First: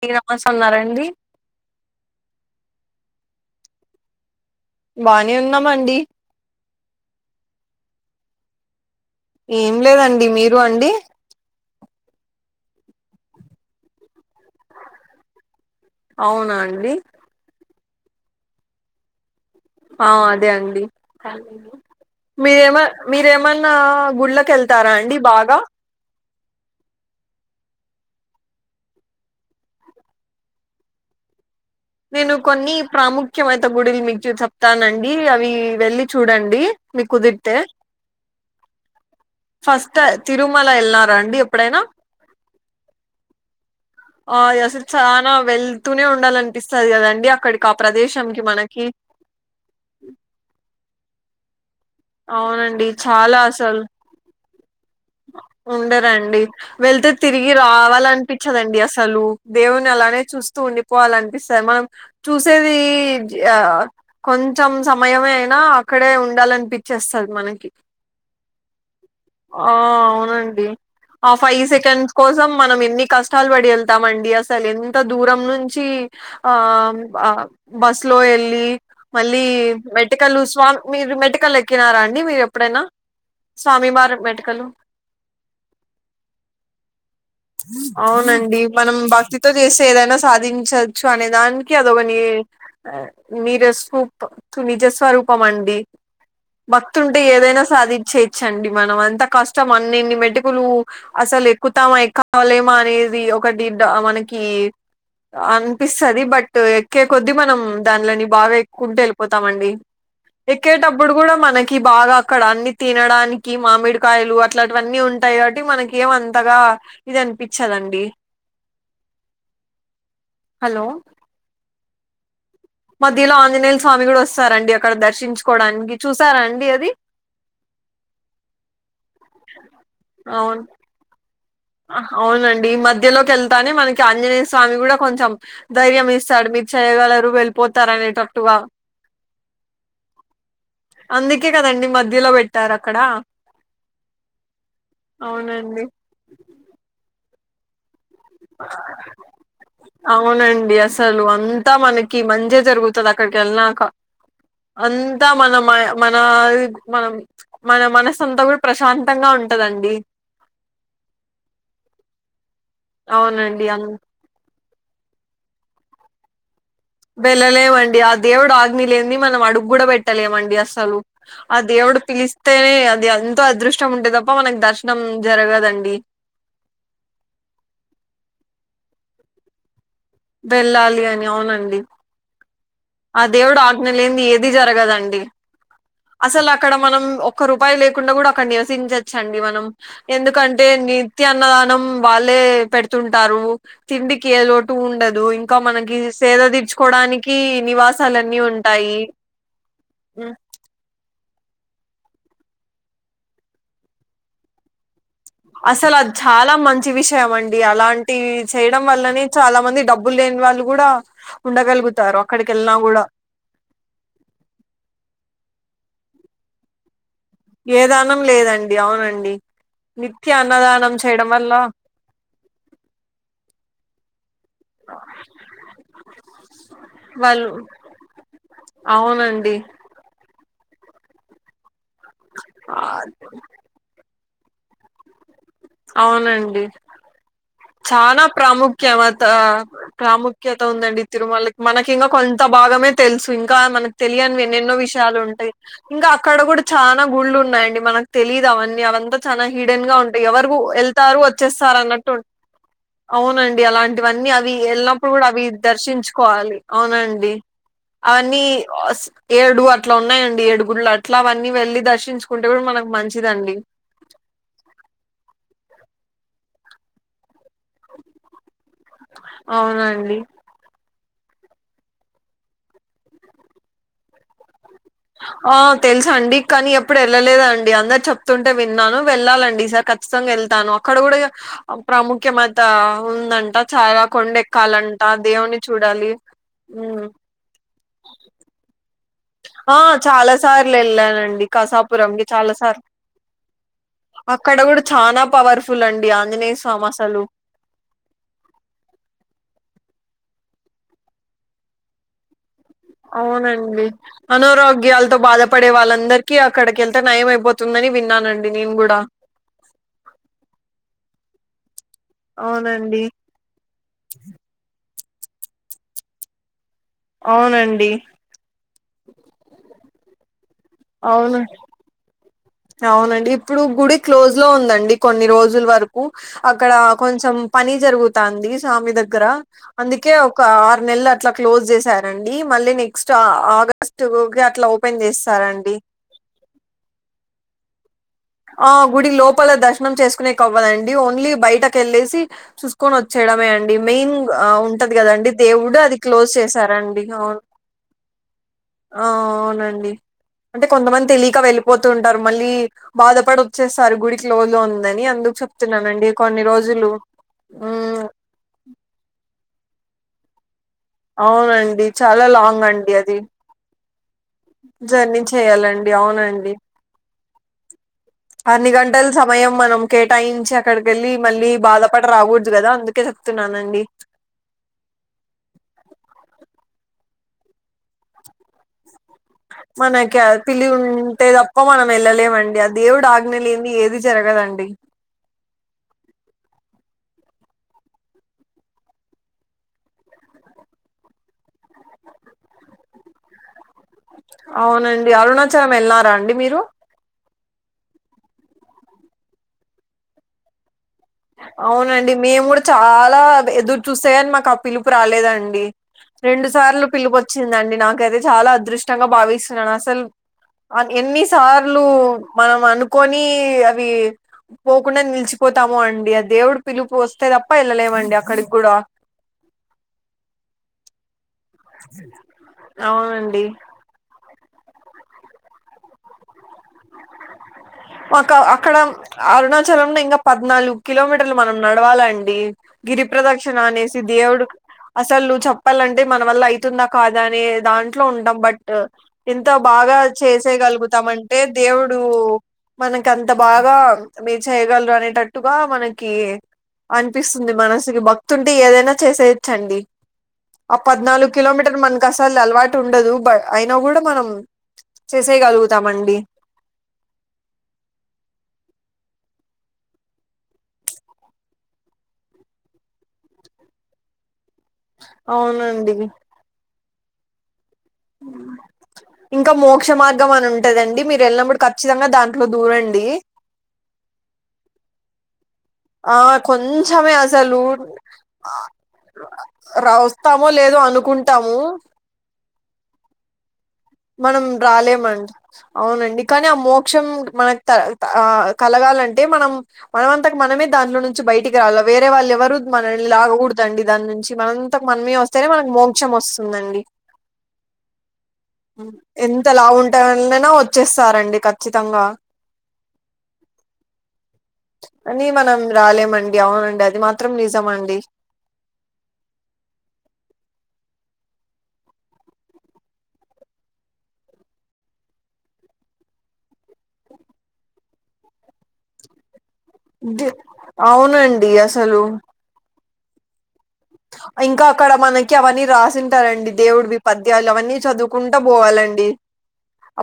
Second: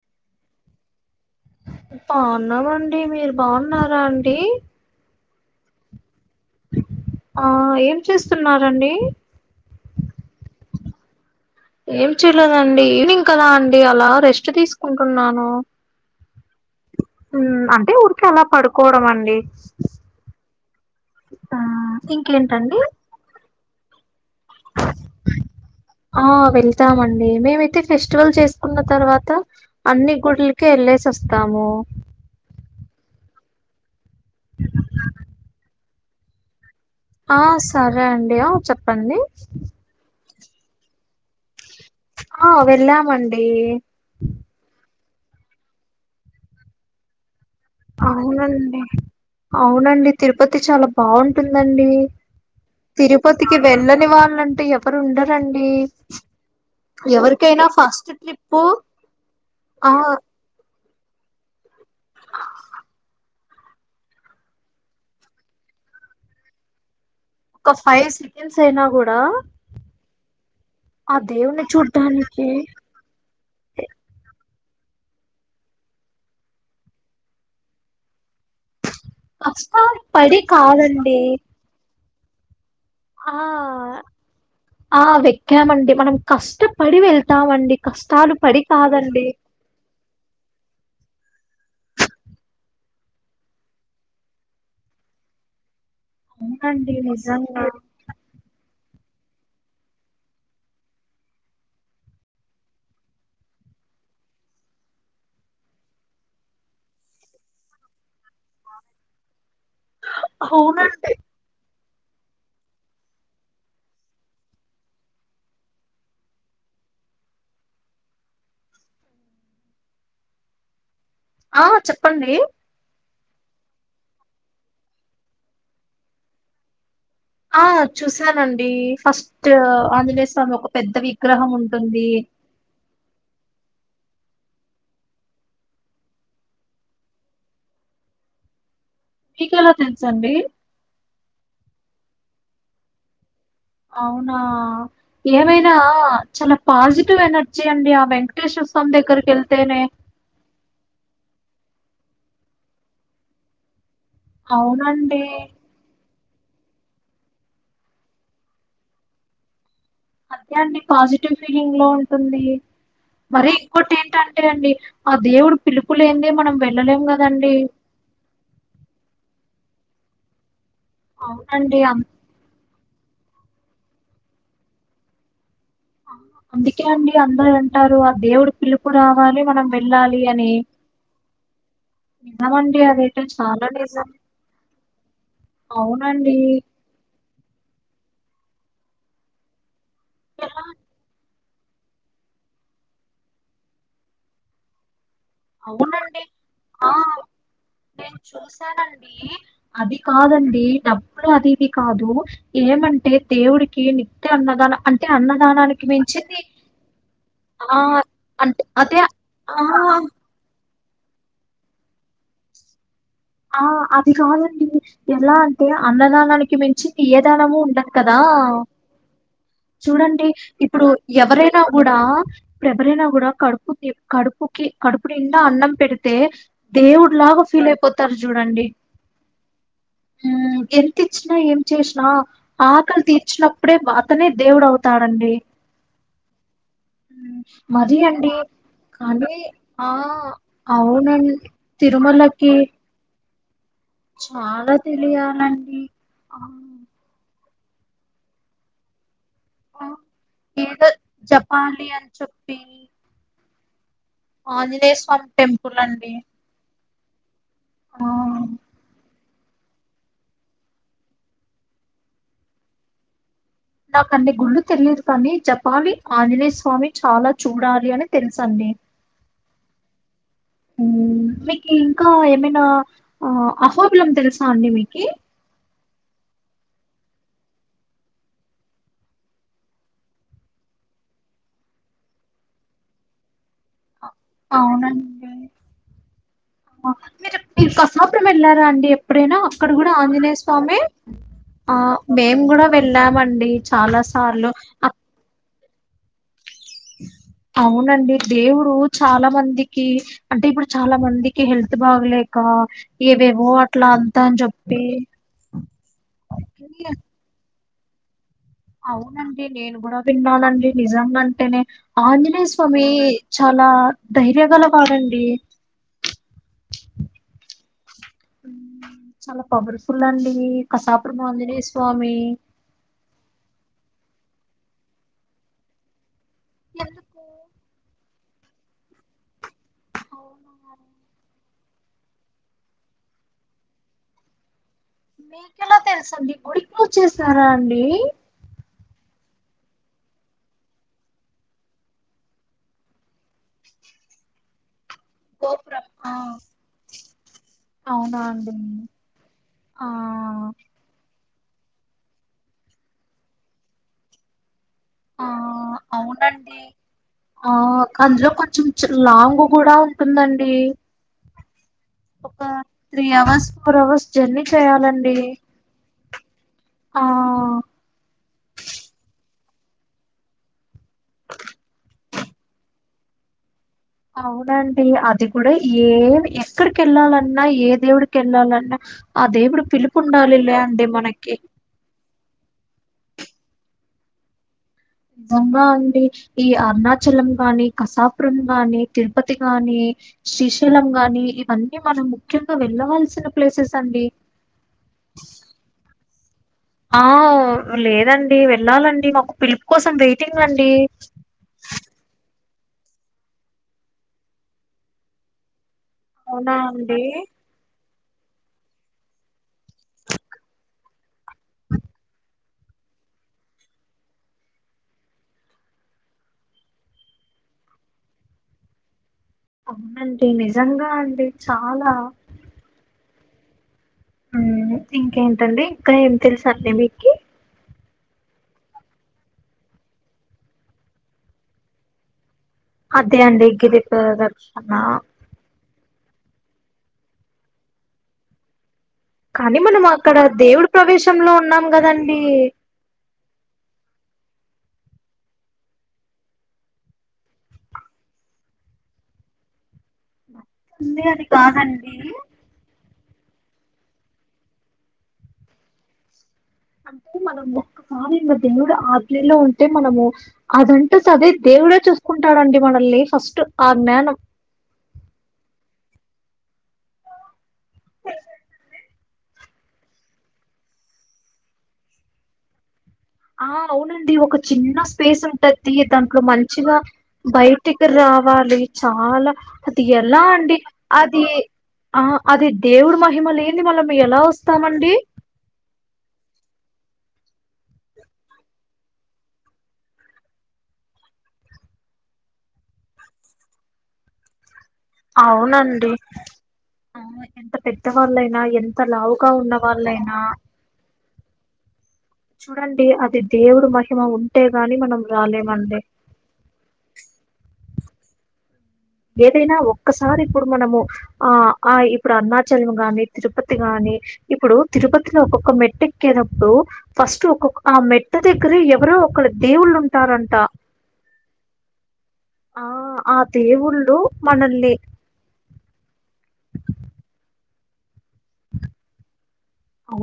మీకు నమస్తా ఉన్నారాండి బాగున్నామండి మీరు బాగున్నారా అండి బాగనే ఉన్నాము అండి ఆ ఏం చేస్తున్నారండి ఏం లేదండి మీరు అండి ఏం చేయలేదండి ఈవినింగ్ కదా అండి అలా రెస్ట్ తీసుకుంటున్నాను అవునా అండి ఉమ్, అంటే ఊరికే అలా పడుకోవడం అండి ఆ అదే అండి ఆ మీరేమ ఇంకేంటండి మీరేమన్నా గుళ్ళ కి కెళ్తారా అండి బాగా ఆ వెళ్తామండి మేమైతే ఫెస్టివల్ చేసుకున్న తర్వాత అన్ని గుడిలకి వెళ్లేేసి వ స్తాము నేను కొన్ని ప్రాముఖ్యమయిత గుడిలు మీకు చెప్తానండి అవి వెళ్ళి చూడండి మీకు ఆ కుదిరితే సరే అండి ఆ చెప్పండి ఫస్ట్ తిరుమల వెళ్ళారా అండి ఎప్పుడైనా ఆ వెళ్ళాము అండి చనా వెళ్తూనే ఉండాలా అనిపిస్తుంది కదండి అక్కడికి ఆ ప్రదేశంకి అవునండి మనకి అవునండి తిరుపతి చాలా బాగుంటుందండి అవునండి చాలా తిరుపతికి అసలు వెళ్ళని వాళ్ళంటే ఎవరు ఉండరండి ఉండరండి వెళ్తే హలో తిరిగి రావాలనిపించదండి అసలు దేవుని ఆ అలానే చూస్తూ ఉండి పోవాలనిపిస్తుంది మనం చూసేది కొంచెం సమయమే అయినా అక్కడే ఉండాలనిపి మనకి ఒక ఫైవ్ సెకండ్స్ అయినా కూడా ఆ అవునండి ఆ ఫైవ్ దేవుని సెకండ్స్ చూడ్డానికి కోసం మనం ఎన్ని కష్టాలు పడి వెళ్తామండి అ అసలు ఎంత దూరం నుంచి ఆ ఆ బస్సు లో వెళ్ళి మళ్ళీ కష్టాలు పడి మెట్టికలు స్వామి మీరు కాదండి మెట్టికలు ఎక్కినారా అండి మీరు ఎప్పుడైనా ఆ స్వామి మారి మెట్టికలు ఆ వెక్కామండి మనం కష్టపడి వెళ్తామండి కష్టాలు పడి కాదండి సాధించవచ్చు అనే దానికి అదొక ని నిజస్వరూ నిజస్వరూప పం అండి అవునండి భక్తి ఉంటే ఏదైనా నిజంగా సాధించేయచ్చండి మనం అంత కష్టం అనేన్ని మెటుకులు అసలు ఎక్కుతామా ఎక్కవాలేమా అనేది ఒకటి దా మనకి అనిపిస్తది బట్ ఎక్కే కొద్దీ మనం దానిలోని బాగా ఎక్కుంటే వెళ్ళిపోతామండి ఎక్కేటప్పుడు అవునండి కూడా మ బాగా అక్కడ అన్ని తినడానికి మామిడికాయలు అట్లాంటివన్నీ ఉంటాయి కాబట్టి మనక ఏం అంతగా ఇది అనిపించదండి హలో ఆ చెప్పండి మధ్యలో ఆంజనేయల స్వామి కూడా వస్తారండి అక్కడ దర్శించుకోవడానికి చూసారా అండి అది ఆ చూసానండి ఫస్ట్ ఆంజనేయస్వామి అవును ఒక పెద్దవి అవునండి మధ్యలోకి వెళ్తానే మనకి ఆంజనేయ స్వామి కూడా కొంచెం ధైర్యం ఇస్తాడు మీరు చేయ్యగలరు వెళ్ళిపోతారనేటట్టుగా మీకెలా తెలుసండి అందుకే కదండి మధ్యలో పెట్టారు అక్కడ అవునా ఏమైనా అవునండి చాలా పాజిటివ్ ఎనర్జీ అండి ఆ వెంక అవునండి అసలు అంత అంతా మనకి మంచే జరుగుతది అక్కడికి వెళ్లినాక అవునండి. అంతా మన మ మన మనం మన మనసు అంతా కూడా ప్రశాంతంగా ఉంటదండి అదే అండి పాజిటివ్ ఫీలింగ్ లో ఉంటుంది మరి అవునండి ఎక్కువ అం టైం పట్టలేదండి ఆ దేవుడు పిలుపు లేనిదే మనం వెళ్ళలేం గదండి. వెళ్ళలేమండి ఆ దేవుడు ఆజ్ఞలేనిదే మనం అడుగు కూడా పెట్టలేమండి అసలు అసలు ఆ అవునండి దేవుడు అన్ పిలిస్తేనే అది ఎంతో అదృష్టం ఉంటే తప్ప మనకు దర్శనం జరగదండి అందుకే అండి అందరు అంటారు ఆ దేవుడు పిలుపు రావాలి మనం వెళ్ళాలి అని. వెళ్ళాలి అని అవునండి నిజమండి అదైతే ఆ దేవుడు చాలా ఆజ్ఞ నిజం. లేనిదే ఏది జరగదండి అవునండి అసలు అక్కడ మనం ఒక్క రూపాయి లేకుండా కూడా నివసించొచ్చు అండి మనం ఎలా ఎందుకంటే నిత్య అన్నదానం వాళ్ళే పెడుతుంటారు తిండికి ఏ లోటు ఉండదు ఇంకా మనకి అవునండి. సేద ఆ తీర్చుకోవడానికి నేను నివాసాలన్నీ ఉంటాయి చూశానండి అది కాదండి డబ్బులు అది ఇది కాదు ఏమంటే దేవుడికి నిత్య అన్నదాన అంట అసలు అది చాలా మంచి విషయం అండి ఆ అలాంటివి అంటే చేయడం అదే వల్లనే చాలా ఆ మంది డబ్బు డబ్బులు లేని వాళ్ళు కూడా ఉండగలుగుతారు అక్కడికి వెళ్ళినా కూడా ఆ అది కాదండి ఎలా అంటే అన్నదానానికి మించి ఏ దానము ఉండదు కదా దానం లేదండి అవునండి ఏ చూడండి నిత్య ఇప్పుడు అన్నదానం చేయడం వల్ల ఎవరైనా కూడా ఎవరైనా కూడా కడుపు కడుపుకి కడుపునిండా అన్నం పెడితే దేవుడు లాగా వాళ్ళు ఫీల్ అయిపోతు అవునండి ఎంత ఇచ్చినా ఏం చేసినా ఆ ఆకలి తీర్చినప్పుడే అతనే దేవుడు అవుతాడండి అవునండి హ్మ్. మరీ చాలా అండి ప్రాముఖ్యవత కానీ ఆ! ప్రాముఖ్యత ఉందండి అవునం తిరుమలకి మనకి ఇంకా కొం త తిరుమలకి భాగమే తెలుసు ఇంకా మనకు తెలియని చాలా ఎన్నెన్నో విషయాలు ఉంటాయి తెలియాలండి. ఇంకా అక్కడ ఆ! కూడా చాలా గుళ్ళు ఉన్నాయి మనకు తెలీయదు అవన్నీ అవంతా చాలా ఆ! హీడెన్ గా ఉంటాయి ఎవరు ఏదో వెళ్తారు వచ్చేస్తారు జపాలి అని అన్నట్టు అవును చెప్పి అవునండి అలాంటివన్నీ అవి ఆంజనేయ వెళ్ళినప్పుడు స్వామి కూడా అవి టెంపుల్ అండి. దర్శించుకోవాలి అవునండి ఆ! అవన్నీ ఏడు అట్లా ఉన్నాయండి ఏడుగుళ్లు అట్లా అవన్నీ వెళ్ళి దర్శించుకుంటే కూడా మనకు మంచిదండి స్వామి ఆంజనేయ స్వామి చాలా చూడాలి అని తెలుసండి అవునండి నేను మీకు ఇంకా ఏమైనా అహోబిలం తెలుసా అండి మీ ఆ తెల్సండి కానీ ఎప్పుడు ఎళ్ళలేదండి అందరు చెప్తుంటే విన్నాను వెళ్ళాలండి ఈసారి ఖచ్చితంగా ఎళ్తాను అక్కడ కూడా ప్రాముఖ్యమత ఉందంట చాలా కొండ ఎక్కాలంట అవునండి దేవుని చూడాలి ఉమ్ మీరు మీరు కసాపురం ఎళ్లారాండి ఎప్పుడైనా అక్కడ ఆ కూడా చాలా ఆంజనేయ సార్లు స్వామి వెళ్ళానండి ఆ కసాపురంకి మేము చాలా కూడా సార్లు వెళ్ళామండి చాలా సార్లు అక్కడ కూడా అ- చానా పవర్ఫుల్ అండి ఆంజనేయ స్వామి అసలు అవునండి దేవుడు చాలా మందికి అంటే ఇప్పుడు చాలా మందికి హెల్త్ బాగలేక ఏవేవో అవునండి అట్లా అంతా అని చెప్పి అనారోగ్యాలతో బాధపడే వాళ్ళందరికీ అక్కడికేళ్తే నయం అయిపో తుందన్ని విన్నానం అవునండి నేను కూడా విన్నానండి నిజంగంటేనే ఆంజనేయస్వామి అవునండి చాలా ధైర్య గలవాడంండి అవునండి ఫుల్ అండి కసాపురం అవును ఆంజనేయస్వామి అవునండి ఇప్పుడు గుడి క్లోజ్లో ఉందండి కొన్ని రోజుల వరకు అక్కడ ఎందుకు కొంచెం పని జరుగుతాంది స్వామి దగ్గర అందుకే ఒక అవునా ఆరు నెల్లు అట్లా క్లోజ్ చేశారండి మళ్ళీ నెక్స్ట్ ఆగస్ట్‌కి అట్లా ఓపెన్ చేస్తారండి మీకెలా తెలుసండి గుడి‌ క్లోజ్ వచ్చేసారాంండి ఆ గుడి లోపల దర్శనం చేసుకునేకి అవ్వాదండి ఓన్లీ బయటకేళ్ళేసి చూసుకొని వచ్చేయడమే అండి మెయిన్ ఉంటది కదండి దేవుడు గోపురం అది ఆ క్లోజ్ చేశారండి అవును అవునా అండి అ ఆ అవునండి అంటే కొంతమంది తెలి కా వెళ్ళిపోతుంటారు మళ్ళీ బాధపడి వచ్చేస్తారు గుడి క్లోజ్లో ఉం దని ఆ అందుకు చెప్తున్నానండి కొన్ని అవునండి రోజులు ఆ హ్మ్. అందులో కొంచెం లాంగ్ కూడా ఉంటుందండి అవునండి చాలా ఒక లాంగండి త్రీ అది అవర్స్ ఫోర్ అవర్స్ జర్నీ చేయాలండి జర్నీ చేయాలండి అవునండి ఆ అన్ని గంటలు స మయం మనం కేటాయించి అక్కడికేళ్ళి మళ్ళీ బాధపడి రాకూడదు కదా అందుకే చెప్తున్నానండి అవునండి అది కూడా ఏం ఎక్కడికి ఎళ్ళాలన్నా ఏ దేవుడికి ఎళ్ళాలన్నా మనకి పిల్లి ఉంటే మనకి తప్ప మనం ఎళ్ళలేమం ఆ దేవుడు ఆజ్ఞ లేనిదే ఏది జరగదండి నిజంగా అండి ఈ అరుణాచలం గాని కసాపురం గాని తిరుపతి గాని శ్రీశైలం గాని ఇవన్నీ మనం ముఖ్యంగా వెళ్ళవల్సిన ప్లేసెస్ అండి అవునండి అరుణాచలం వెళ్ళారాండి మీరు ఆ లేదండి వెళ్ళాలండి మాకు పిలుపు కోసం వెయిటింగ్ అండి అవునండి మేము కూడా చాలా ఎదురు చూస్తాయని మాకు ఆ పిలుపు రాలేదండి రెండు అవునా సార్లు అండి? పిలుపోచ్చిందండి నాకైతే చాలా అదృష్టంగా భావిస్తున్నాను అసలు ఎన్నిసార్లు మనం అనుకొని అవి పోకుండా నిలిచిపోతాము అం డి ఆ దేవుడు పిలుపు వస్తే తప్ప ఎళ్లలేమండి అక్కడికి కూడా అవునండి నిజంగా అండి చాలా. అవునండి ఉమ్మ్ ఇంకేంటండి ఇంకా ఏం తెలుసండి మీకి ఒక అక్కడ అరుణాచలంలో ఇంకా పద్నాలుగు కిలోమీటర్లు మనం నడవాలండి గిరి అదే అండి ప్ర్రదక్షిణ గిరి అనేసి దేవుడు ప్రదక్షిణ. అసలు నువ్వు చెప్పాలం టే మన వల్ల అయితుందా కాదా అని దాంట్లో ఉంటాం బట్ ట్ ఎంతో కానీ మనం బాగా అక్కడ దేవుడి ప్రవేశంలో చేసేగలుగుతామంటే ఉన్నాం దేవుడు కదండి. మనకంత బాగా మీరు చేయగలరు అనేటట్టుగా మనకి అనిపిస్తుంది మనసుకి భక్తుంటే ఏదైనా చేసేయోచ్చండి ఆ ఉంది అని పద్నాలుగు కిలోమీటర్ కాదండి. మనకు అసలు అలవాటు ఉం ఉండదు బ అయినా కూడా మనం చేసేగలుగుతామండి. అంటే మనం ఒక్కసారి మా దేవుడు ఆజ్ఞలో ఉంటే మనము అదంటే సరే దే వుడే చూసుకుంటాడండి మనల్ని ఫస్ట్ ఆ జ్ఞానం అవునండి ఇంక మోక్ష మార్గం అని ఉంటదండి మీరు ఎళ్ళినప్పుడు ఖచ్చితంగా దాంట్లో దూరం ఆ అవునండి ఒక చిన్న స్పేస్ ఉంటది. తీ ఆ దాంట్లో మంచిగ కొంచెమే అసలు బయటికి రావాలి చాలా అది ఎలా అండి ఏదో అది అనుకుంటాము ఆ అది దేవుడ్ మహిమ లేంది మల మనం రాలేమండి అవునండి కానీ ఆ మోక్షం మనకు త త కలగాలంటే మనం మనమంతకు మనమే దాంట్లో నుంచి బయటికి రాల వేరే వాళ్ళు ఎవరు మనల్ని లాగకూడదండి దాని నుంచి మనం తకు మనమే వస్తేనే మనకు అవునండి మోక్షం వస్తుందండి ఆ ఎంత పెద్దవాళ్ళైనా ఎంత ఉ లావుగా ఉన్న ఎంతలావు వాళ్ళైనా ఉంటడెనో వచ్చేస్తారండి ఖచ్చితంగా చూడండి అది దేవుడు మహిమ ఉంటే గాని మనం అని మనం రాలేమండి రాలేమండి అవునండి అది మాత్రం నిజమండి ఏదైనా ఒక్కసారి ఇప్పుడు మనము ఆ ఆ ఇప్పుడు అరుణాచలం గాని తిరుపతి గాని ఇప్పుడు తిరుపతిలో ఒక్కొక్క మెట్ట ఎక్కే టప్పుడు ఫస్ట్ ఒక్కొ ఆ మెట్టు దగ్గర ఎవరో ఒకళ్ దేవుళ్ళు ది ఉంటారంట అవునండి ఆ ఆ దేవుళ్ళు ఇంక మనల్ని అక్కడ మనకి అవన్నీ రాసుంటారండి దేవుడువి పద్యాలు ఇలావన్నీ చదువుకుంటా పోవాలండి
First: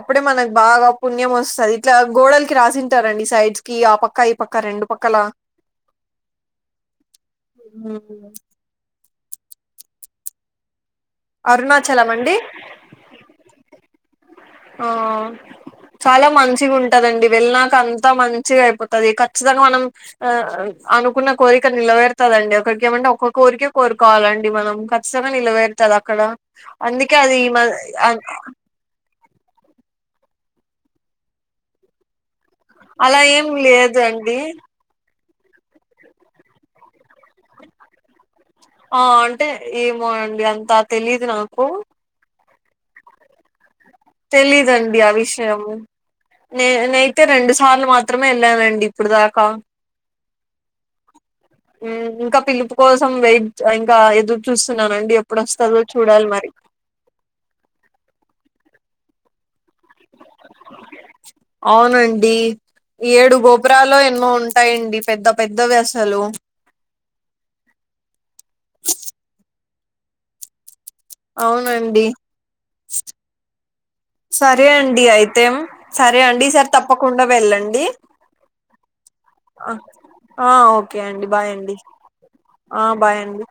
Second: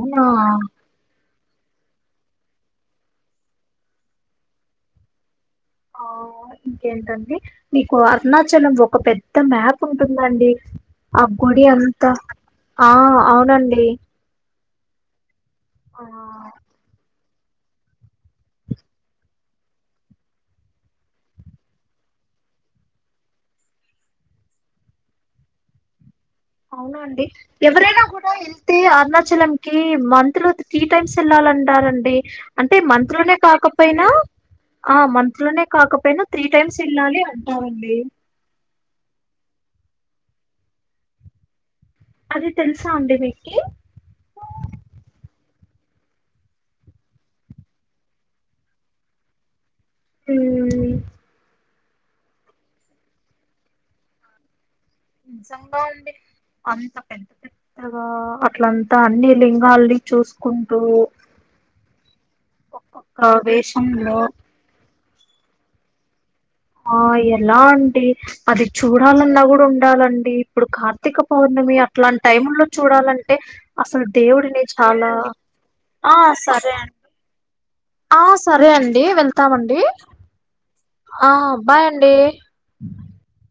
అప్పుడే మనకు బాగా పుణ్యమస్ అది ఇట్లా గోడలకిి రాసింటారండి సైడ్స్ కి ఆ పక్క ఈ పక్క రెండు పక్కల ఆవును ఇంకేంటండి నీకు హ్మ్ అరుణాచలం ఒ ఒక పెద్ద మ్యాప్ ఉంటుందండి ఆ గుడి అరుణాచలం అంతా అండి ఆ అవునండి ఆ చాలా ఆ మంచిగుంటదండి వెళ్ళాక అంతా మంచిగా అయిపోతది ఖచ్చితంగా మనం ఆ అనుకున్న కోరిక నిలవేరుతది రండి ఒకరికి ఏమంటే ఒక్క కోరిక కోరుకోవాలండి మనం ఖచ్చితంగ నిలవేరుతది అక్కడ అవున అందుకే అండి అది మ ఎవరైనా కూడా వెళ్తే అర్నా చలంకీ మంత్ లో త్రీ టైమ్స్ ఎళ్ళాలంటారండి అంటే మంత్ అలా లోనే ఏం కాకపోయినా లేదండి ఆ మంత్ లోనే కాకపోయినా త్రీ టైమ్స్ ఎళ్ళాలి అంటారండి. ఆ అంటే ఏమో అండి అంతా తెలిదు నాకు అది తెలుసా అండి మీకి తెలీదండి ఆ విషయము నే నేైతే రెండు సార్లు మాత్రమే ఎళ్ళానండి ఇప్పుడు దాకా ఊ ఊ ఇంకా పిలుపు కోసం వెయిట్ ఇంక ఎదురు చూస్ నిజంగా అండి అంత పెద్ద పెద్దగా అట్లంతా అన్ని లింక్ వాళ్ళీని చూసుకుంటూ అవునండి ఈ ఒక్కొక్క ఏడు గోపురాలో వేషంలో ఎన్నో ఉంటాయండి పెద్ద పెద్దవి అసలు ఆ ఎలా అండి అది చూడాలన్నా కూడ ఉండాలండి ఇప్పుడు కా కార్తిక పౌర్ణమి అవునండి అట్లాంటి టైముల్లో చూడాలంటే అసలు దేవుడిని సరే చాల అండి అయితే సరే అండి ఈసారి తప్పకుండా వెళ్ళం ఆ సరే అండి వెళ్తామండి ఆ ఓకే అండి ఆ బాయ్ అండి ఆ బాయండి